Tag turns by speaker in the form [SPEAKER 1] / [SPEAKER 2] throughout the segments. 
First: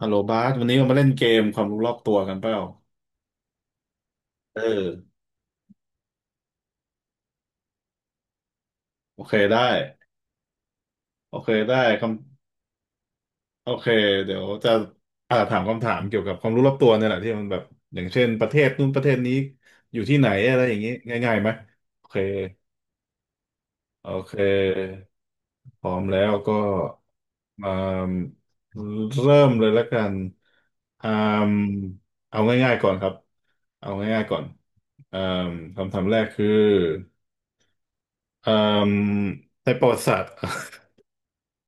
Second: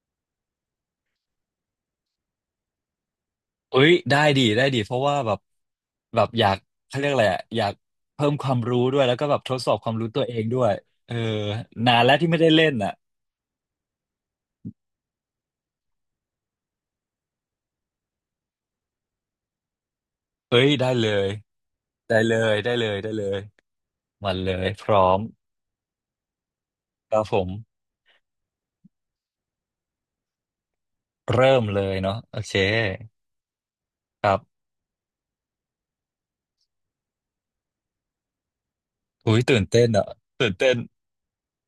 [SPEAKER 1] ฮัลโหลบาสวันนี้เรามาเล่นเกมความรู้รอบตัวกันเปล่า
[SPEAKER 2] เอ้ยได้ดี
[SPEAKER 1] เอ
[SPEAKER 2] ได้ดีเพราะว่า
[SPEAKER 1] อ
[SPEAKER 2] แบบอยากเขาเรียกอะไรอะอยากเพิ่มความรู้ด้วยแล้ว
[SPEAKER 1] โอ
[SPEAKER 2] ก็
[SPEAKER 1] เค
[SPEAKER 2] แบบทด
[SPEAKER 1] ได้
[SPEAKER 2] สอบความรู้ตัวเองด้วยเออ
[SPEAKER 1] โอเคได้
[SPEAKER 2] นาน
[SPEAKER 1] ค
[SPEAKER 2] แล้วที่ไม่ได้เล่นอ่ะ
[SPEAKER 1] ำโอเคเดี๋ยวจะถามคำถามเกี่ยวกับความรู้รอบตัวเนี่ยแหละที่มันแบบอย่างเช่นประเทศนู้นประเทศนี้อยู่ที่ไหนอะไร
[SPEAKER 2] เอ้ย
[SPEAKER 1] อย่างนี้
[SPEAKER 2] ได้เลย
[SPEAKER 1] ง่ายๆไหมโอ
[SPEAKER 2] ได้
[SPEAKER 1] เค
[SPEAKER 2] เลยได้เลยได้เลย
[SPEAKER 1] โอ
[SPEAKER 2] มา
[SPEAKER 1] เค
[SPEAKER 2] เลยพร้อม
[SPEAKER 1] พร้อมแล้วก็
[SPEAKER 2] ครับผม
[SPEAKER 1] มาเริ่มเลยแล้วกันอ่าม
[SPEAKER 2] เริ่มเลยเนาะโอ
[SPEAKER 1] เอา
[SPEAKER 2] เค
[SPEAKER 1] ง่ายๆก่อนครับเอาง่า
[SPEAKER 2] ค
[SPEAKER 1] ยๆ
[SPEAKER 2] รั
[SPEAKER 1] ก่อน
[SPEAKER 2] บ
[SPEAKER 1] อ่ามคำถามแรกคือ เอ่อ
[SPEAKER 2] อุ้ยตื่น
[SPEAKER 1] ในป
[SPEAKER 2] เต้
[SPEAKER 1] ระ
[SPEAKER 2] น
[SPEAKER 1] วัติ
[SPEAKER 2] อ่ะ
[SPEAKER 1] ศาสตร์
[SPEAKER 2] ตื่นเต้น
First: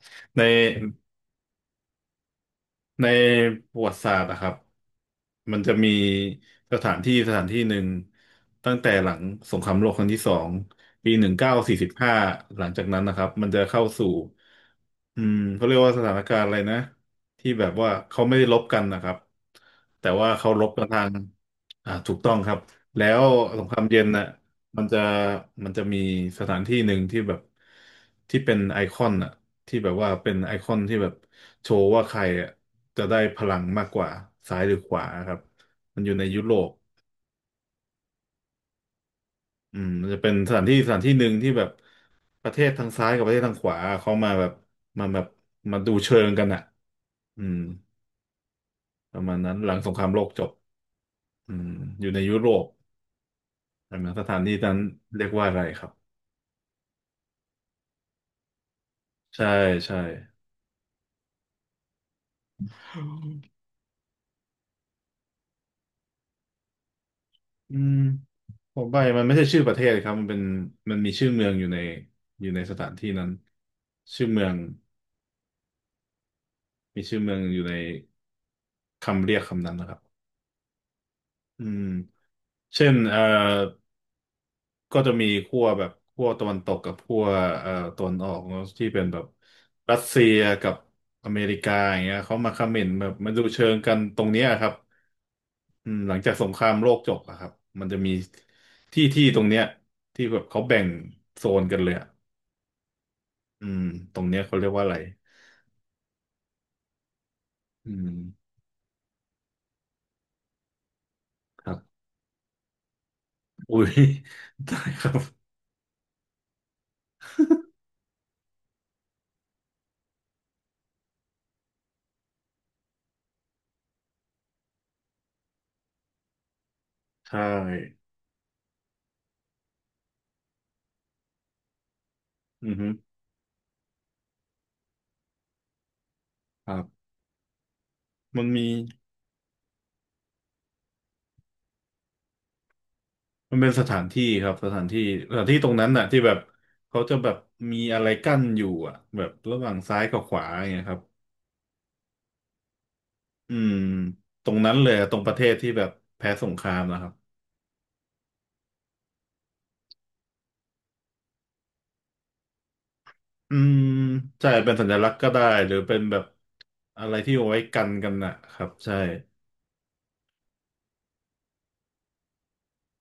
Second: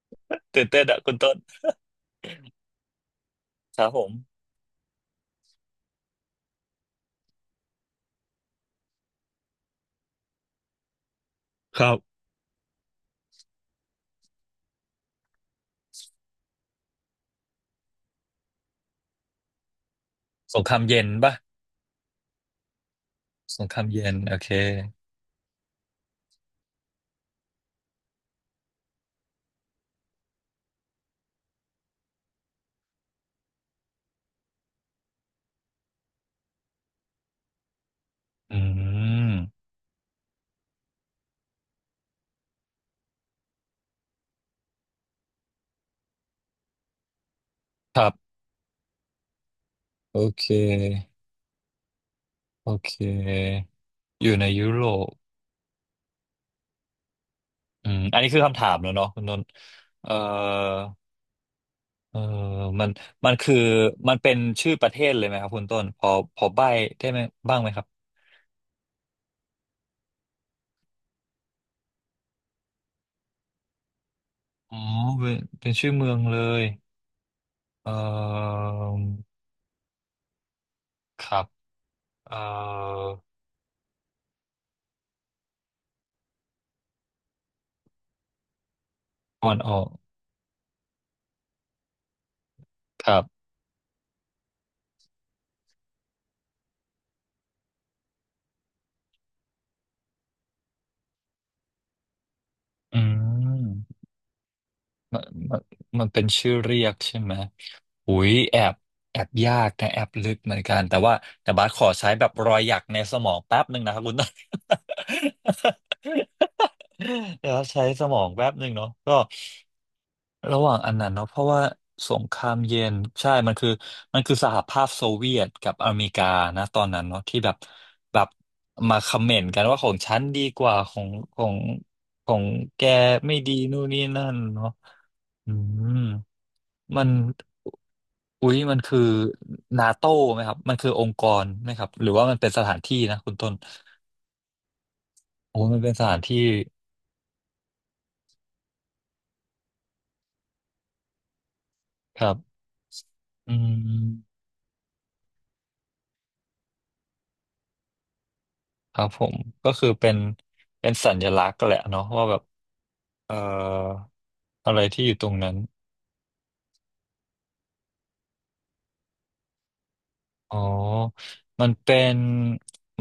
[SPEAKER 1] ใน
[SPEAKER 2] ตื่นเต้นอ่ะคุณต้น
[SPEAKER 1] ในป
[SPEAKER 2] ค
[SPEAKER 1] ระ
[SPEAKER 2] รั
[SPEAKER 1] วั
[SPEAKER 2] บผ
[SPEAKER 1] ติศา
[SPEAKER 2] ม
[SPEAKER 1] สตร์นะครับมันจะมีสถานที่สถานที่หนึ่งตั้งแต่หลังสงครามโลกครั้งที่สองปีหนึ่งเก้าสี่
[SPEAKER 2] ค
[SPEAKER 1] สิบ
[SPEAKER 2] รับ
[SPEAKER 1] ห้าหลังจากนั้นนะครับมันจะเข้าสู่อืมเขาเรียกว่าสถานการณ์อะไรนะที่แบบว่าเขาไม่ได้รบกันนะครับแต่ว่าเขา
[SPEAKER 2] ส
[SPEAKER 1] ร
[SPEAKER 2] ง
[SPEAKER 1] บ
[SPEAKER 2] ครา
[SPEAKER 1] กั
[SPEAKER 2] ม
[SPEAKER 1] นทา
[SPEAKER 2] เย็น
[SPEAKER 1] ง
[SPEAKER 2] ปะ
[SPEAKER 1] ถูกต้องครับแล้ว
[SPEAKER 2] ส
[SPEAKER 1] สง
[SPEAKER 2] ง
[SPEAKER 1] ค
[SPEAKER 2] ค
[SPEAKER 1] รา
[SPEAKER 2] รา
[SPEAKER 1] ม
[SPEAKER 2] ม
[SPEAKER 1] เย็
[SPEAKER 2] เย็
[SPEAKER 1] น
[SPEAKER 2] น
[SPEAKER 1] น่ะ
[SPEAKER 2] โอเค
[SPEAKER 1] มันจะมันจะมีสถานที่หนึ่งที่แบบที่เป็นไอคอนน่ะ ที่แบบว่าเป็นไอคอนที่แบบโชว์ว่าใครอะจะได้พลังมากกว่าซ้ายหรือขวาครับมันอยู่ในยุโรป
[SPEAKER 2] อืม
[SPEAKER 1] อืมมันจะเป็นสถานที่สถานที่หนึ่งที่แบบประเทศทางซ้ายกับประเทศทางขวาเขามาแบบมาดูเชิงกันอ่ะอืม
[SPEAKER 2] ครับ
[SPEAKER 1] ประมาณนั้นหลังสงคราม
[SPEAKER 2] โอ
[SPEAKER 1] โลกจ
[SPEAKER 2] เค
[SPEAKER 1] บอืมอยู่ในยุโรป
[SPEAKER 2] โอเค
[SPEAKER 1] ใช่ไหมส
[SPEAKER 2] อ
[SPEAKER 1] ถา
[SPEAKER 2] ยู่
[SPEAKER 1] น
[SPEAKER 2] ใน
[SPEAKER 1] ที่
[SPEAKER 2] ยุ
[SPEAKER 1] นั้น
[SPEAKER 2] โรป
[SPEAKER 1] เรียกว่าอะไรครับ
[SPEAKER 2] อืมอันนี้คือคำถามแล้วเนาะคุณนน
[SPEAKER 1] ใช่
[SPEAKER 2] ท์
[SPEAKER 1] ใช่
[SPEAKER 2] เออเออมันมันคือมันเป็นชื่อประเทศเลยไหมครับคุณต้นพอใบ้ได้ไหมบ้างไหม
[SPEAKER 1] อื
[SPEAKER 2] ครับ
[SPEAKER 1] มผมไปมันไม่ใช่ชื่อประเทศครับมันเป็นมันมีชื่อเมืองอยู่ในสถานที่นั้นชื่อเมือง
[SPEAKER 2] อ๋อเป็นชื่อเมืองเลย
[SPEAKER 1] มีชื่อเมืองอยู่ใน
[SPEAKER 2] เออ
[SPEAKER 1] คำเรียกคำนั้นนะครับ
[SPEAKER 2] ครับ
[SPEAKER 1] อืม
[SPEAKER 2] เอ
[SPEAKER 1] เช่น
[SPEAKER 2] อ
[SPEAKER 1] ก็จะมีขั้วแบบขั้วตะวันตกกับขั้วตะวันออกเนอะที่เป็นแบบ
[SPEAKER 2] ตะวันออก
[SPEAKER 1] รัสเซียกับอเมริกาอย่างเงี้ยเขามาคอมเมนต์แบ
[SPEAKER 2] ค
[SPEAKER 1] บ
[SPEAKER 2] รับ
[SPEAKER 1] มาดูเชิงกันตรงเนี้ยครับอืมหลังจากสงครามโลกจบอะครับมันจะมีที่ที่ตรงเนี้ยที่แบบเขาแบ่งโซนกันเลยอะ
[SPEAKER 2] อื
[SPEAKER 1] อืม
[SPEAKER 2] ม
[SPEAKER 1] ตรงเนี้ยเขาเรียกว่าอะไร
[SPEAKER 2] มันมันมันเป็นชื่อเรียกใช่ไหม
[SPEAKER 1] อื
[SPEAKER 2] หุย
[SPEAKER 1] ม
[SPEAKER 2] แอบแอบยากนะแอบลึกเหมือนกันแต่ว่าแต่
[SPEAKER 1] ค
[SPEAKER 2] บาส
[SPEAKER 1] รั
[SPEAKER 2] ขอ
[SPEAKER 1] บ
[SPEAKER 2] ใช้แบบรอยหยักในสมองแป๊บห
[SPEAKER 1] อุ้
[SPEAKER 2] นึ่ง
[SPEAKER 1] ย
[SPEAKER 2] นะครับคุณ ต้น
[SPEAKER 1] ได้ครับ
[SPEAKER 2] เดี๋ยวใช้สมองแป๊บหนึ่งเนาะก็ระหว่างอันนั้นเนาะเพราะว่าสงครามเย็นใช่มันคือมันคือสหภาพโซเวียตกับอเมริกานะตอนนั้นเนาะที่
[SPEAKER 1] ใช่
[SPEAKER 2] แบบแบบมาคอมเมนต์กันว่าของฉันดีกว่าของของของ
[SPEAKER 1] อือ
[SPEAKER 2] แก
[SPEAKER 1] ฮึ
[SPEAKER 2] ไม่ดีนู่นนี่นั่นเนาะอืม
[SPEAKER 1] ครั
[SPEAKER 2] มั
[SPEAKER 1] บ
[SPEAKER 2] น
[SPEAKER 1] มัน
[SPEAKER 2] อุ๊ย
[SPEAKER 1] มี
[SPEAKER 2] มันคือนาโต้ไหมครับมันคือองค์กรไหมครับ หรือว่ามันเป็นสถานที่นะคุณต้น
[SPEAKER 1] มันเป็นสถานที่ครับสถานที่สถานที่
[SPEAKER 2] โอ้
[SPEAKER 1] ตรง
[SPEAKER 2] มัน
[SPEAKER 1] นั้น
[SPEAKER 2] เป็นส
[SPEAKER 1] น่ะ
[SPEAKER 2] ถา
[SPEAKER 1] ที่
[SPEAKER 2] น
[SPEAKER 1] แบบ
[SPEAKER 2] ที่
[SPEAKER 1] เขาจะแบบมีอะไรกั้นอยู่อ่ะแบบระหว่างซ้ายกับขวาอย่างเงี้ยครับ
[SPEAKER 2] ครับอื
[SPEAKER 1] อืม
[SPEAKER 2] ม
[SPEAKER 1] ตรงนั้นเลยอะตรงประเทศที่แบบแพ้สงครามนะครับ
[SPEAKER 2] ครับผมก็คือเป็นเป็นสัญลักษณ์แหละเนาะว่าแบบเอ่อ
[SPEAKER 1] อืมใช่เป็
[SPEAKER 2] อะ
[SPEAKER 1] น
[SPEAKER 2] ไร
[SPEAKER 1] สัญ
[SPEAKER 2] ที่
[SPEAKER 1] ลั
[SPEAKER 2] อ
[SPEAKER 1] กษ
[SPEAKER 2] ยู่
[SPEAKER 1] ณ์
[SPEAKER 2] ต
[SPEAKER 1] ก็
[SPEAKER 2] รง
[SPEAKER 1] ได้
[SPEAKER 2] นั้น
[SPEAKER 1] หรือเป็นแบบอะไรที่เอาไว้กันน่ะครับใช่
[SPEAKER 2] อ๋อมันเป็น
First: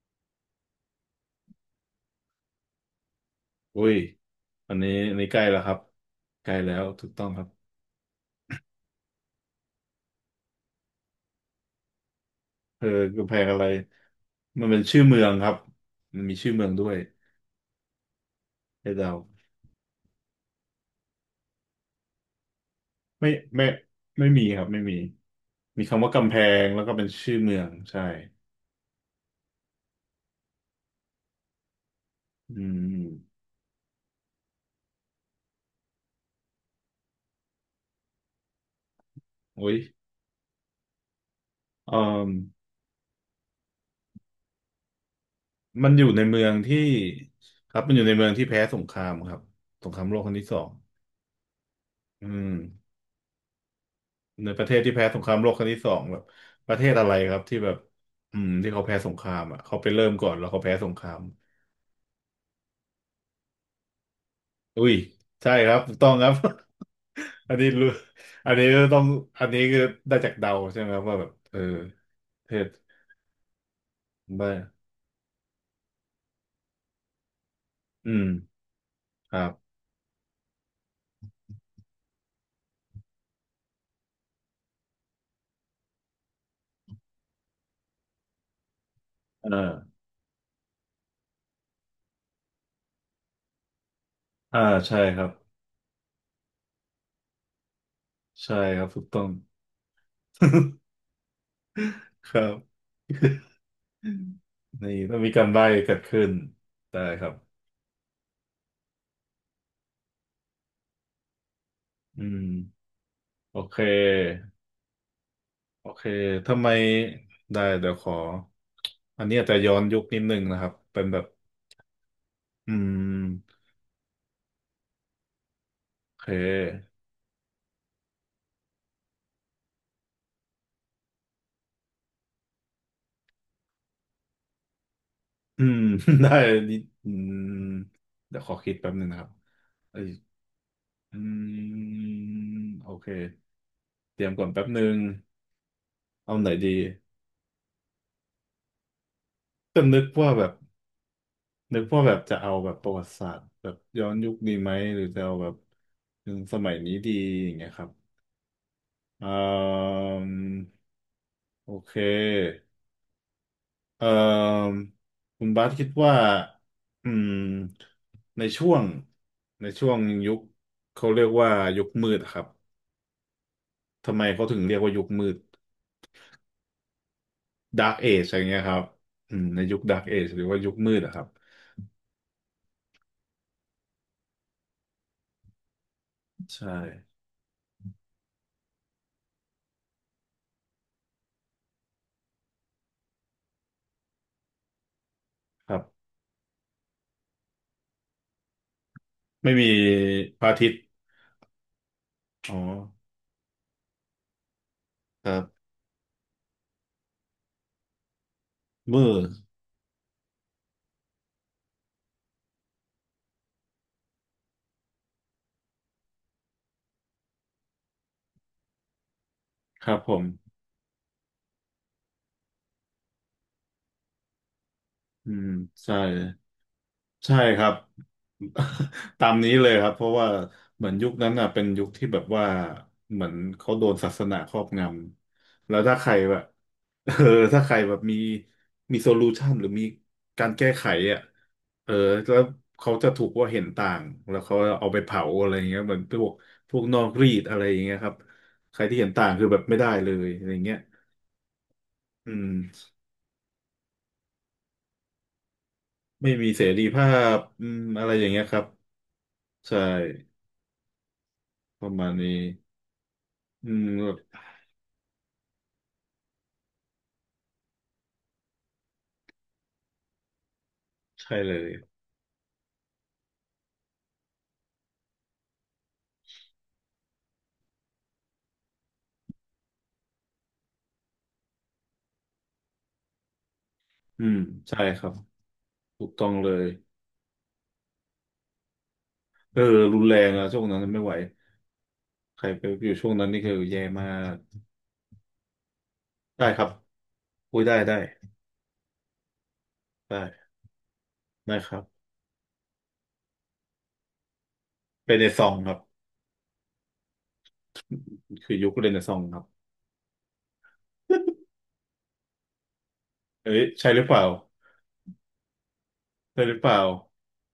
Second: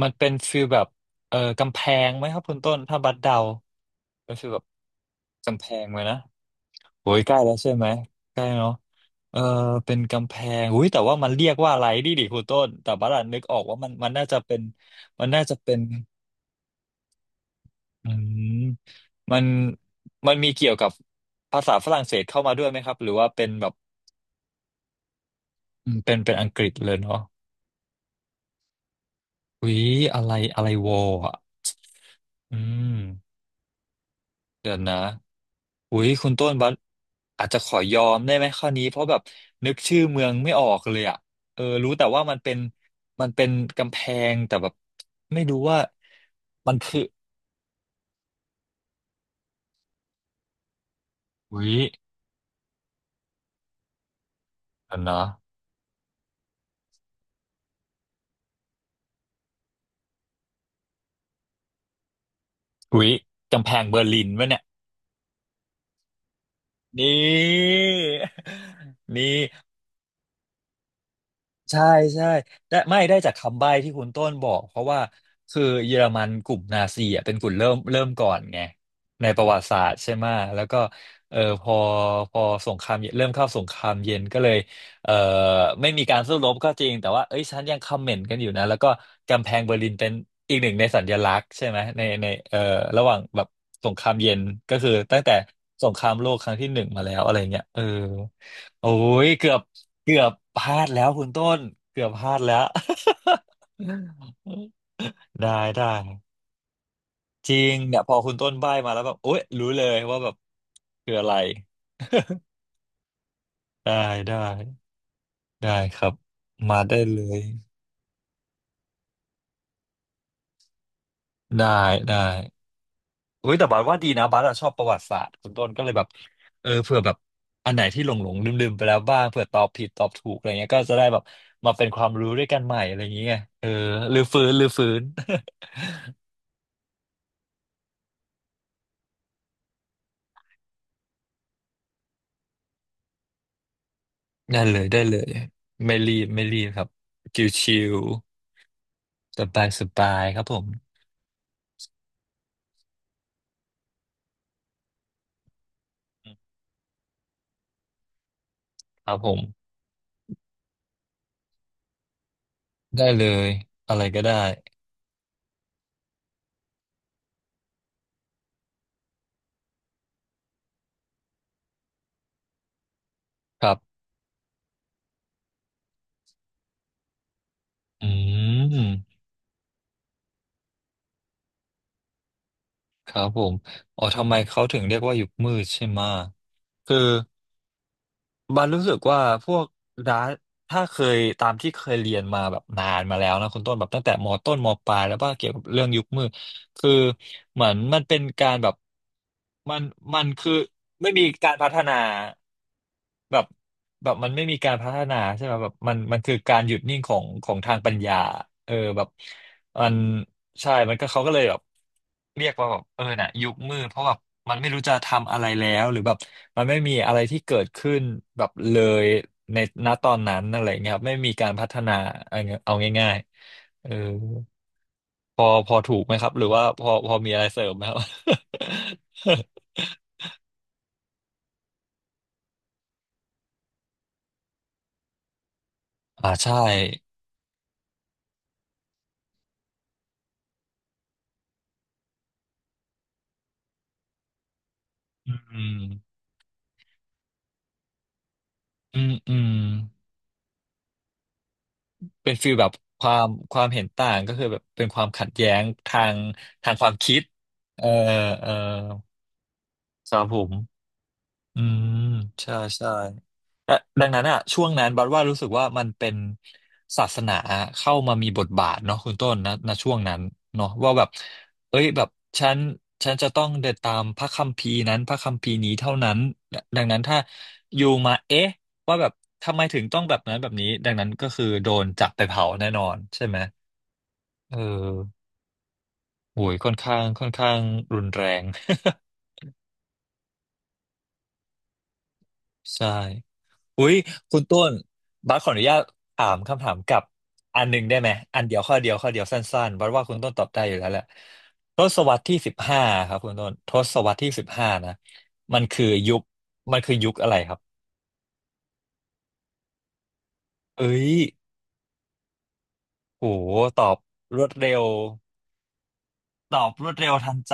[SPEAKER 2] มันเป็นฟีลแบบกำแพงไหมครับคุณต้น ถ้าบัดเดา
[SPEAKER 1] อุ้ย
[SPEAKER 2] เป็นฟีลแบบ
[SPEAKER 1] อันนี้ใกล้แล้
[SPEAKER 2] กำ
[SPEAKER 1] ว
[SPEAKER 2] แพ
[SPEAKER 1] ครับ
[SPEAKER 2] งไหมนะ
[SPEAKER 1] ใกล้แล้วถู
[SPEAKER 2] โอ้
[SPEAKER 1] ก
[SPEAKER 2] ย
[SPEAKER 1] ต้อง
[SPEAKER 2] ใกล้
[SPEAKER 1] ครับ
[SPEAKER 2] แล้วใช่ไหมใกล้เนาะเออเป็นกำแพงอุ้ยแต่ว่ามันเรียกว่าอะไรดิคุณต้น
[SPEAKER 1] เออ
[SPEAKER 2] แต่บัด
[SPEAKER 1] กำแพ
[SPEAKER 2] นึก
[SPEAKER 1] ง
[SPEAKER 2] อ
[SPEAKER 1] อะ
[SPEAKER 2] อ
[SPEAKER 1] ไร
[SPEAKER 2] กว่ามันน่าจะเป็น
[SPEAKER 1] มันเป็นชื่อเมือ
[SPEAKER 2] มัน
[SPEAKER 1] ง
[SPEAKER 2] น่า
[SPEAKER 1] ครับ
[SPEAKER 2] จะเป็น
[SPEAKER 1] มันมีชื่อเมืองด้วย
[SPEAKER 2] อืม
[SPEAKER 1] ให้เดา
[SPEAKER 2] มันมันมีเกี่ยวกับภาษาฝรั่งเศสเข้ามาด้วยไหมครับหรือ
[SPEAKER 1] ไม่
[SPEAKER 2] ว่าเป็น
[SPEAKER 1] ไม่
[SPEAKER 2] แบบ
[SPEAKER 1] ไม่มีครับไม่มีมี
[SPEAKER 2] อืม
[SPEAKER 1] คำว่า
[SPEAKER 2] เป็น
[SPEAKER 1] กำ
[SPEAKER 2] เป็
[SPEAKER 1] แพ
[SPEAKER 2] นอังก
[SPEAKER 1] ง
[SPEAKER 2] ฤษ
[SPEAKER 1] แล้ว
[SPEAKER 2] เล
[SPEAKER 1] ก็
[SPEAKER 2] ย
[SPEAKER 1] เป็น
[SPEAKER 2] เนาะ
[SPEAKER 1] ชื่อเมืองใช่
[SPEAKER 2] อุ้ยอะไรอะไรวอลอ่ะอื
[SPEAKER 1] อื
[SPEAKER 2] ม
[SPEAKER 1] ม
[SPEAKER 2] เดี๋ยวนะอุ้ยคุณต้นบัสอาจจะขอยอมได้ไหมข้อนี้เพราะแบบนึ
[SPEAKER 1] โอ้ย
[SPEAKER 2] กชื่อเมืองไม่ออกเลยอ่ะเออรู้
[SPEAKER 1] เอ่อ
[SPEAKER 2] แต่ว่ามันเป็นมันเป็นกำแพงแต่แบบไม่รู้ว่า
[SPEAKER 1] มันอยู่ในเมือง
[SPEAKER 2] มัน
[SPEAKER 1] ที่
[SPEAKER 2] คือ
[SPEAKER 1] ครับมันอยู่ในเมืองที่แพ้สงครามครับสงครามโลกครั้งที่สอง
[SPEAKER 2] อุ้ย
[SPEAKER 1] อืมในประเทศที่
[SPEAKER 2] เดี๋ยว
[SPEAKER 1] แพ้ส
[SPEAKER 2] นะ
[SPEAKER 1] งครามโลกครั้งที่สองแบบประเทศอะไรครับที่แบบอืมที่เขาแพ้สงครามอ่ะเขาไปเริ่มก่อนแล้วเขาแพ้สงคราม
[SPEAKER 2] อุ้ยกำแพงเบอร์ลินวะเนี่ย
[SPEAKER 1] อุ้ยใช่ครับถูกต้องครับ
[SPEAKER 2] น
[SPEAKER 1] อัน
[SPEAKER 2] ี่
[SPEAKER 1] นี้รู้อันนี้ต้อง
[SPEAKER 2] นี่
[SPEAKER 1] อันนี้คือได้จากเดาใช่ไหมครับว่าแบบเออ
[SPEAKER 2] ใช่ใช่
[SPEAKER 1] ประเทศ
[SPEAKER 2] ได้ไม่ได้จากคำใบ้ที่คุณต้นบ
[SPEAKER 1] ได้
[SPEAKER 2] อกเพราะว่าคือเยอรมันกลุ่มนาซีอ่ะเป็นกลุ่มเริ่ม
[SPEAKER 1] อื
[SPEAKER 2] ก่
[SPEAKER 1] ม
[SPEAKER 2] อนไงใน
[SPEAKER 1] ค
[SPEAKER 2] ป
[SPEAKER 1] รั
[SPEAKER 2] ระ
[SPEAKER 1] บ
[SPEAKER 2] วัติศาสตร์ใช่ไหมแล้วก็เออพอสงครามเย็นเริ่มเข้าสงครามเย็นก็เลยเออไม่มีการสู้รบก็จริงแต่ว่าเอ้ยฉันยังคอมเมนต์กันอยู่นะแล้วก็กำ
[SPEAKER 1] อ่
[SPEAKER 2] แพงเบอร์ลิน
[SPEAKER 1] า
[SPEAKER 2] เป็นอีกหนึ่งในสัญลักษณ์ใช่ไหมในเออระหว่างแบบสงครามเย็น
[SPEAKER 1] อ่า
[SPEAKER 2] ก็คือ
[SPEAKER 1] ใช่ค
[SPEAKER 2] ตั้ง
[SPEAKER 1] รับ
[SPEAKER 2] แต่สงครามโลกครั้งที่หนึ่งมาแล้วอะไรเงี้ยเออ
[SPEAKER 1] ใช่ครับ
[SPEAKER 2] โอ้
[SPEAKER 1] ถูกต้อ
[SPEAKER 2] ย
[SPEAKER 1] ง
[SPEAKER 2] เกือบพลาดแล้วคุณต้นเกือบพ
[SPEAKER 1] ค
[SPEAKER 2] ลาด
[SPEAKER 1] รั
[SPEAKER 2] แล้ว
[SPEAKER 1] บอืมนี่ต้องมี การ
[SPEAKER 2] ได้
[SPEAKER 1] ใบ้น
[SPEAKER 2] ได้
[SPEAKER 1] เกิดขึ้นได้ครับ
[SPEAKER 2] จริงเนี่ยพอคุณต้นใบ้มาแล้วแบบโอ๊ยรู้เลยว่าแบบคืออะไร
[SPEAKER 1] อื มโอเค
[SPEAKER 2] ได้ได้ได้
[SPEAKER 1] โอ
[SPEAKER 2] ค
[SPEAKER 1] เค
[SPEAKER 2] รับ
[SPEAKER 1] ทำไม
[SPEAKER 2] มาได้เลย
[SPEAKER 1] ได้เดี๋ยวขออันนี้อาจจะย้อนยุคนิดนึงนะครับเป็นแบบ
[SPEAKER 2] ได้ได้
[SPEAKER 1] อื
[SPEAKER 2] เฮ้ย
[SPEAKER 1] ม
[SPEAKER 2] แต่บัสว่าดีนะบัสอะชอบประวัติศาสตร์คุณต้นก็เลยแบบ
[SPEAKER 1] โอเ
[SPEAKER 2] เออ
[SPEAKER 1] ค
[SPEAKER 2] เผื่อแบบอันไหนที่หลงหลงลืมลืมๆไปแล้วบ้างเผื่อตอบผิดตอบถูกอะไรเงี้ยก็จะได้แบบมาเป็นความรู้ด้วยกันใหม่อะไรอย่างเงี้ยเออรื้อฟื้นรื้อฟื้น
[SPEAKER 1] อืม ได้นิดอืมเดี๋ยวขอคิดแป๊บหนึงนะครับเอ้ยอืมโอเคเตรียมก่อน
[SPEAKER 2] ได้
[SPEAKER 1] แป๊บ
[SPEAKER 2] เล
[SPEAKER 1] หนึ
[SPEAKER 2] ย
[SPEAKER 1] ง
[SPEAKER 2] ได้เลยไม่รีบ
[SPEAKER 1] เอา
[SPEAKER 2] ไม่
[SPEAKER 1] ไหน
[SPEAKER 2] รีบ
[SPEAKER 1] ดี
[SPEAKER 2] ครับชิวๆสบาย
[SPEAKER 1] จะ
[SPEAKER 2] ส
[SPEAKER 1] นึก
[SPEAKER 2] บาย
[SPEAKER 1] ว่า
[SPEAKER 2] ค
[SPEAKER 1] แบ
[SPEAKER 2] รับ
[SPEAKER 1] บ
[SPEAKER 2] ผม
[SPEAKER 1] จะเอาแบบประวัติศาสตร์แบบย้อนยุคดีไหมหรือจะเอาแบบ
[SPEAKER 2] อื
[SPEAKER 1] ถึง
[SPEAKER 2] ม
[SPEAKER 1] สมัยนี้ดีอย่างเงี้ยครับ
[SPEAKER 2] ครับผ
[SPEAKER 1] เอ่
[SPEAKER 2] ม
[SPEAKER 1] มโอเค
[SPEAKER 2] ได้เลยอะไร
[SPEAKER 1] เอ่
[SPEAKER 2] ก็ได้
[SPEAKER 1] มคุณบาสคิดว่าอืมในช่วงในช่วงยุคเขาเรียกว่ายุคมืดอะครับ
[SPEAKER 2] ครับ
[SPEAKER 1] ทำไมเขาถึงเรียกว่ายุคมืด Dark
[SPEAKER 2] อื
[SPEAKER 1] Age อะไรเงี้ยครับ
[SPEAKER 2] ม
[SPEAKER 1] อืมในยุค Dark Age หรือว่ายุคมืดอะครับ
[SPEAKER 2] ครับผมอ๋อทำไมเขาถึงเรียกว่ายุคมืดใช่ไหมะ
[SPEAKER 1] ใช่
[SPEAKER 2] คือ บันรู้สึกว่าพวกดาร์ถ้าเคยตามที่เคยเรียนมาแบบนานมาแล้วนะคุณต้นแบบตั้งแต่มต้นมปลายแล้วว่าเกี่ยวกับ
[SPEAKER 1] ครับ
[SPEAKER 2] เรื่องยุคมืดคือเหมือนมันเป็นการแบบ
[SPEAKER 1] ไม่มี
[SPEAKER 2] มันมัน
[SPEAKER 1] พระ
[SPEAKER 2] คือ
[SPEAKER 1] อาทิตย์
[SPEAKER 2] ไม่มีการพัฒนา
[SPEAKER 1] อ๋อ
[SPEAKER 2] แบบแบบมันไม่มีการพัฒนา
[SPEAKER 1] ครั
[SPEAKER 2] ใช่ไหม
[SPEAKER 1] บ
[SPEAKER 2] แบบมันคือการหยุดนิ่งของของทางปัญญาเออแบ
[SPEAKER 1] มื
[SPEAKER 2] บ
[SPEAKER 1] ด
[SPEAKER 2] มันใช่ มันก็เขาก็เลยแบบเรียกว่าแบบเออน่ะยุคมืดเพราะแบบมันไม่รู้จะทำอะไรแล้วหรือแบบมันไม่มีอะไรที่เกิดขึ้นแบบเลยใน
[SPEAKER 1] ค
[SPEAKER 2] ณ
[SPEAKER 1] รับ
[SPEAKER 2] ต
[SPEAKER 1] ผ
[SPEAKER 2] อน
[SPEAKER 1] ม
[SPEAKER 2] นั้นอะไรเงี้ยครับไม่มีการพัฒนาเอาเอาง่ายๆเออ
[SPEAKER 1] อื
[SPEAKER 2] พอ
[SPEAKER 1] ม
[SPEAKER 2] พอถู
[SPEAKER 1] ใช่
[SPEAKER 2] กไหมครับหรือว่าพอมี
[SPEAKER 1] ใช่
[SPEAKER 2] อะไร
[SPEAKER 1] ค
[SPEAKER 2] เสริ
[SPEAKER 1] รับ
[SPEAKER 2] มไหมครับ
[SPEAKER 1] ตามนี้เลยครับเพราะว่าเหมือนยุคนั้นอ่ะเป็นยุคที่แบบว่าเหมือนเขาโดนศาสนาครอบงำแล้วถ้าใคร
[SPEAKER 2] อ่า
[SPEAKER 1] แบบ
[SPEAKER 2] ใช่
[SPEAKER 1] เออถ้าใครแบบมีโซลูชันหรือมีการแก้ไขอ่ะเออแล้วเขาจะถูกว่าเห็นต่างแล้วเขาเอาไปเผา
[SPEAKER 2] อื
[SPEAKER 1] อะไรอย่างเงี้
[SPEAKER 2] ม
[SPEAKER 1] ยเหมือนพวกพวกนอกรีดอะไรอย่างเงี้ยครับใครที่
[SPEAKER 2] อื
[SPEAKER 1] เห็น
[SPEAKER 2] ม
[SPEAKER 1] ต่าง
[SPEAKER 2] อื
[SPEAKER 1] คือ
[SPEAKER 2] ม
[SPEAKER 1] แบบไม่ได้เลยอะไรอย่างเงี้ยอื
[SPEAKER 2] เป็นฟี
[SPEAKER 1] ม
[SPEAKER 2] ลแบบความเห็นต่างก็คือแบบเป็นความขัดแย้งทาง
[SPEAKER 1] ไม่มีเส
[SPEAKER 2] ทาง
[SPEAKER 1] รี
[SPEAKER 2] ความ
[SPEAKER 1] ภา
[SPEAKER 2] คิด
[SPEAKER 1] พอืม
[SPEAKER 2] เออ
[SPEAKER 1] อะไรอย่างเงี้ย
[SPEAKER 2] เออ
[SPEAKER 1] ครับใช่
[SPEAKER 2] สำหรับผมอื
[SPEAKER 1] ป
[SPEAKER 2] ม
[SPEAKER 1] ระมาณนี้
[SPEAKER 2] ใช่ใช่
[SPEAKER 1] อื
[SPEAKER 2] และ
[SPEAKER 1] ม
[SPEAKER 2] ดั
[SPEAKER 1] แบ
[SPEAKER 2] ง
[SPEAKER 1] บ
[SPEAKER 2] นั้นอ่ะช่วงนั้นบัดว่ารู้สึกว่ามันเป็นศาสนาเข้ามามีบทบาทเนาะคุณต้นนะณช่วงนั้นเนาะว่าแบบ
[SPEAKER 1] ใช่เลย
[SPEAKER 2] เอ้ยแบบฉันฉันจะต้องเดินตามพระคัมภีร์นั้นพระคัมภีร์นี้เท่านั้นดังนั้นถ้าอยู่มาเอ๊ะว่าแบบทำไมถึงต้องแบบนั้นแบบนี้ดังนั้นก็คือโดนจับไปเผาแน่นอนใช่ไหม
[SPEAKER 1] อืม
[SPEAKER 2] เอ
[SPEAKER 1] ใช่ครับ
[SPEAKER 2] อ
[SPEAKER 1] ถูกต้อง
[SPEAKER 2] โห
[SPEAKER 1] เล
[SPEAKER 2] ย
[SPEAKER 1] ย
[SPEAKER 2] ค่อนข้างรุนแรง
[SPEAKER 1] เออรุนแรงอะช่วงนั้นไม่ไหวใครไป
[SPEAKER 2] ใช่
[SPEAKER 1] อยู่ช่วงนั้นนี่คือแย่
[SPEAKER 2] อุ้ย
[SPEAKER 1] มาก
[SPEAKER 2] คุณต้นบัสขออนุญาตถาม
[SPEAKER 1] ได้ค
[SPEAKER 2] คำ
[SPEAKER 1] รับ
[SPEAKER 2] ถามกลับ
[SPEAKER 1] อุ้
[SPEAKER 2] อั
[SPEAKER 1] ย
[SPEAKER 2] นห
[SPEAKER 1] ได้
[SPEAKER 2] นึ่งได้
[SPEAKER 1] ได้
[SPEAKER 2] ไหมอันเดียวข้อเดียวข้อเดียวสั้นๆบัสว่าคุณต้นตอ
[SPEAKER 1] ได้
[SPEAKER 2] บได้อยู่แล้วแหละ
[SPEAKER 1] ได้ครั
[SPEAKER 2] ท
[SPEAKER 1] บ
[SPEAKER 2] ศวรรษที่สิบห้าครับคุณต้นทศวรรษที่สิบห้านะ
[SPEAKER 1] เป็นในซอง
[SPEAKER 2] มัน
[SPEAKER 1] ครับ
[SPEAKER 2] คือยุคมันคือยุคอะไรครับ
[SPEAKER 1] คือยุคเรนในซองครับ
[SPEAKER 2] เอ้ย โห
[SPEAKER 1] เอ้ย
[SPEAKER 2] ต
[SPEAKER 1] ใช่
[SPEAKER 2] อ
[SPEAKER 1] ห
[SPEAKER 2] บ
[SPEAKER 1] รือเปล่า
[SPEAKER 2] รวดเร็ว
[SPEAKER 1] ใช่ห
[SPEAKER 2] ต
[SPEAKER 1] รือ
[SPEAKER 2] อ
[SPEAKER 1] เป
[SPEAKER 2] บ
[SPEAKER 1] ล่า
[SPEAKER 2] รวดเร็วทันใจ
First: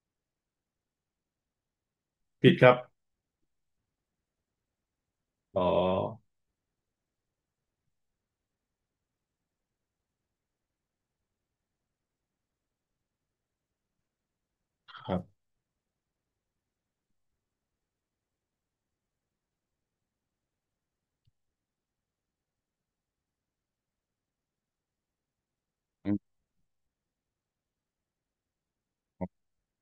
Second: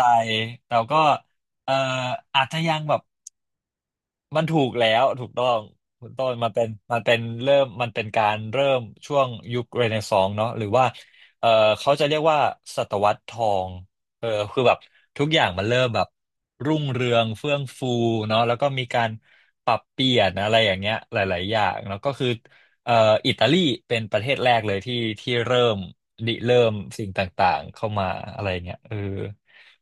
[SPEAKER 2] แล้วก็เอ่ออาจ
[SPEAKER 1] ผิด
[SPEAKER 2] จะ
[SPEAKER 1] ครั
[SPEAKER 2] ยั
[SPEAKER 1] บ
[SPEAKER 2] งแบบ มันถูกแล้วถูกต้อ
[SPEAKER 1] อ๋
[SPEAKER 2] ง
[SPEAKER 1] อ
[SPEAKER 2] คุณต้นมันเป็นเริ่มมันเป็นการเริ่มช่วงยุคเรเนซองส์เนาะหรือว่าเออเขาจะเรียกว่าศตวรรษทองเออคือแบบ
[SPEAKER 1] ครับ
[SPEAKER 2] ทุกอย่างมันเริ่มแบบรุ่งเรืองเฟื่องฟูเนาะแล้วก็มีการปรับเปลี่ยนอะไรอย่างเงี้ยหลายๆอย่างแล้วก็คือเอ่ออิตาลีเป็นประเทศแรกเลยที่ที่เริ่ม
[SPEAKER 1] อืม
[SPEAKER 2] ริเริ่มสิ่งต่างๆเข้ามาอะไรเงี้ยเออ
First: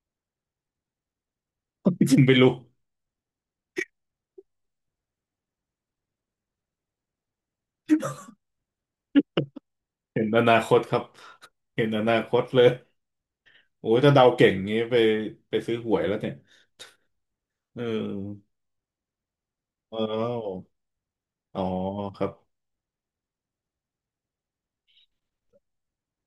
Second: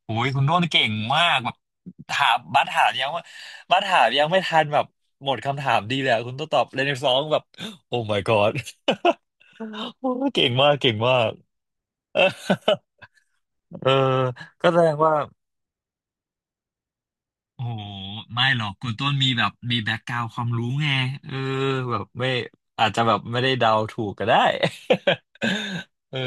[SPEAKER 2] โอ้ยคุณโน้นเก่งมาก
[SPEAKER 1] จริง
[SPEAKER 2] ถา
[SPEAKER 1] ไม่
[SPEAKER 2] ม
[SPEAKER 1] รู้
[SPEAKER 2] บัสถามยังว่าบัสถามยังไม่ทันแบบหมดคำถามดีเลยอะคุณต้องตอบเรเนซองแบบโอ้ my god โอ้
[SPEAKER 1] เห็นอ
[SPEAKER 2] เก่ง
[SPEAKER 1] นาค
[SPEAKER 2] มาก
[SPEAKER 1] ต
[SPEAKER 2] เก่
[SPEAKER 1] ค
[SPEAKER 2] ง
[SPEAKER 1] รับ
[SPEAKER 2] มาก
[SPEAKER 1] เห็นอนาคตเลย
[SPEAKER 2] เอ
[SPEAKER 1] โอ้
[SPEAKER 2] อ
[SPEAKER 1] ยถ้าเดาเก่ง
[SPEAKER 2] ก็
[SPEAKER 1] งี้
[SPEAKER 2] แสด
[SPEAKER 1] ไป
[SPEAKER 2] งว่า
[SPEAKER 1] ไปซื้อหวยแล้วเนี่ย
[SPEAKER 2] โอ้
[SPEAKER 1] เอ
[SPEAKER 2] โหไม่
[SPEAKER 1] อ
[SPEAKER 2] หรอกคุณต้นมีแบบมี
[SPEAKER 1] เ
[SPEAKER 2] แบ็กกราวด์ความ
[SPEAKER 1] ออ
[SPEAKER 2] รู้ไงเออ
[SPEAKER 1] อ๋อ
[SPEAKER 2] แบบ
[SPEAKER 1] ครั
[SPEAKER 2] ไม่
[SPEAKER 1] บ
[SPEAKER 2] อาจจะแบบไม่ได้เดาถูกก็ได้ เออ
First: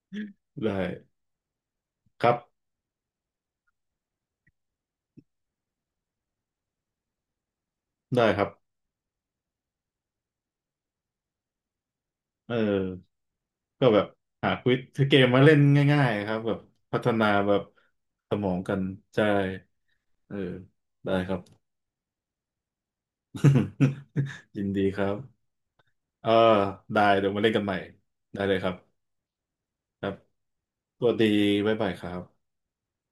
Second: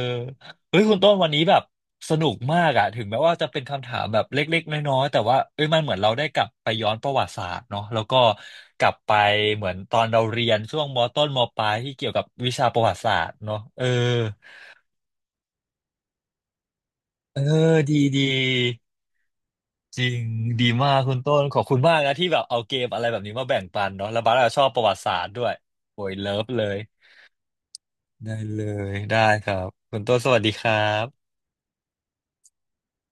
[SPEAKER 1] ได้
[SPEAKER 2] เฮ้ยคุณต้นวันนี้แบบส
[SPEAKER 1] ค
[SPEAKER 2] นุ
[SPEAKER 1] รั
[SPEAKER 2] ก
[SPEAKER 1] บ
[SPEAKER 2] มากอะถึงแม้ว่าจะเป็นคำถามแบบเล็กๆน้อยๆแต่ว่าเอ้ยมันเหมือนเราได้กลับไปย้อนประวัติศาสตร์เนาะแล้วก็
[SPEAKER 1] ได้ครับ
[SPEAKER 2] กลับไปเหมือนตอนเราเรียนช่วงมต้นมปลายที่เกี่ยวกับวิ
[SPEAKER 1] เออ
[SPEAKER 2] ชาประวัติศาสตร์เนาะเอ
[SPEAKER 1] ก็
[SPEAKER 2] อ
[SPEAKER 1] แบบหาควิดเกมมาเล่นง่ายๆครับแบบพัฒนา
[SPEAKER 2] เออ
[SPEAKER 1] แบบ
[SPEAKER 2] ดีดี
[SPEAKER 1] สมองกันใช่
[SPEAKER 2] จริง
[SPEAKER 1] เออ
[SPEAKER 2] ดีมาก
[SPEAKER 1] ได้
[SPEAKER 2] คุณ
[SPEAKER 1] ค
[SPEAKER 2] ต้
[SPEAKER 1] รับ
[SPEAKER 2] นขอบคุณมากนะที่แบบเอาเกมอะไรแบบนี้มาแบ่งปันเนาะแล้วบาร์ก็ ช
[SPEAKER 1] ยิ
[SPEAKER 2] อ
[SPEAKER 1] น
[SPEAKER 2] บป
[SPEAKER 1] ดี
[SPEAKER 2] ระวั
[SPEAKER 1] ค
[SPEAKER 2] ติ
[SPEAKER 1] รั
[SPEAKER 2] ศาสตร์ด้
[SPEAKER 1] บ
[SPEAKER 2] วยโอ้ย
[SPEAKER 1] เออ
[SPEAKER 2] เลิฟเลย
[SPEAKER 1] ได้เดี๋ยวมาเล่นกันใหม่
[SPEAKER 2] ได้
[SPEAKER 1] ได้เลย
[SPEAKER 2] เล
[SPEAKER 1] ครับ
[SPEAKER 2] ยได้ครับคุณ
[SPEAKER 1] ครับ
[SPEAKER 2] ต้นสวัสดีครั
[SPEAKER 1] สวัส
[SPEAKER 2] บ
[SPEAKER 1] ดีบ๊ายบายครับ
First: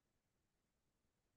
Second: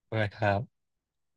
[SPEAKER 2] บ๊ายบายครับ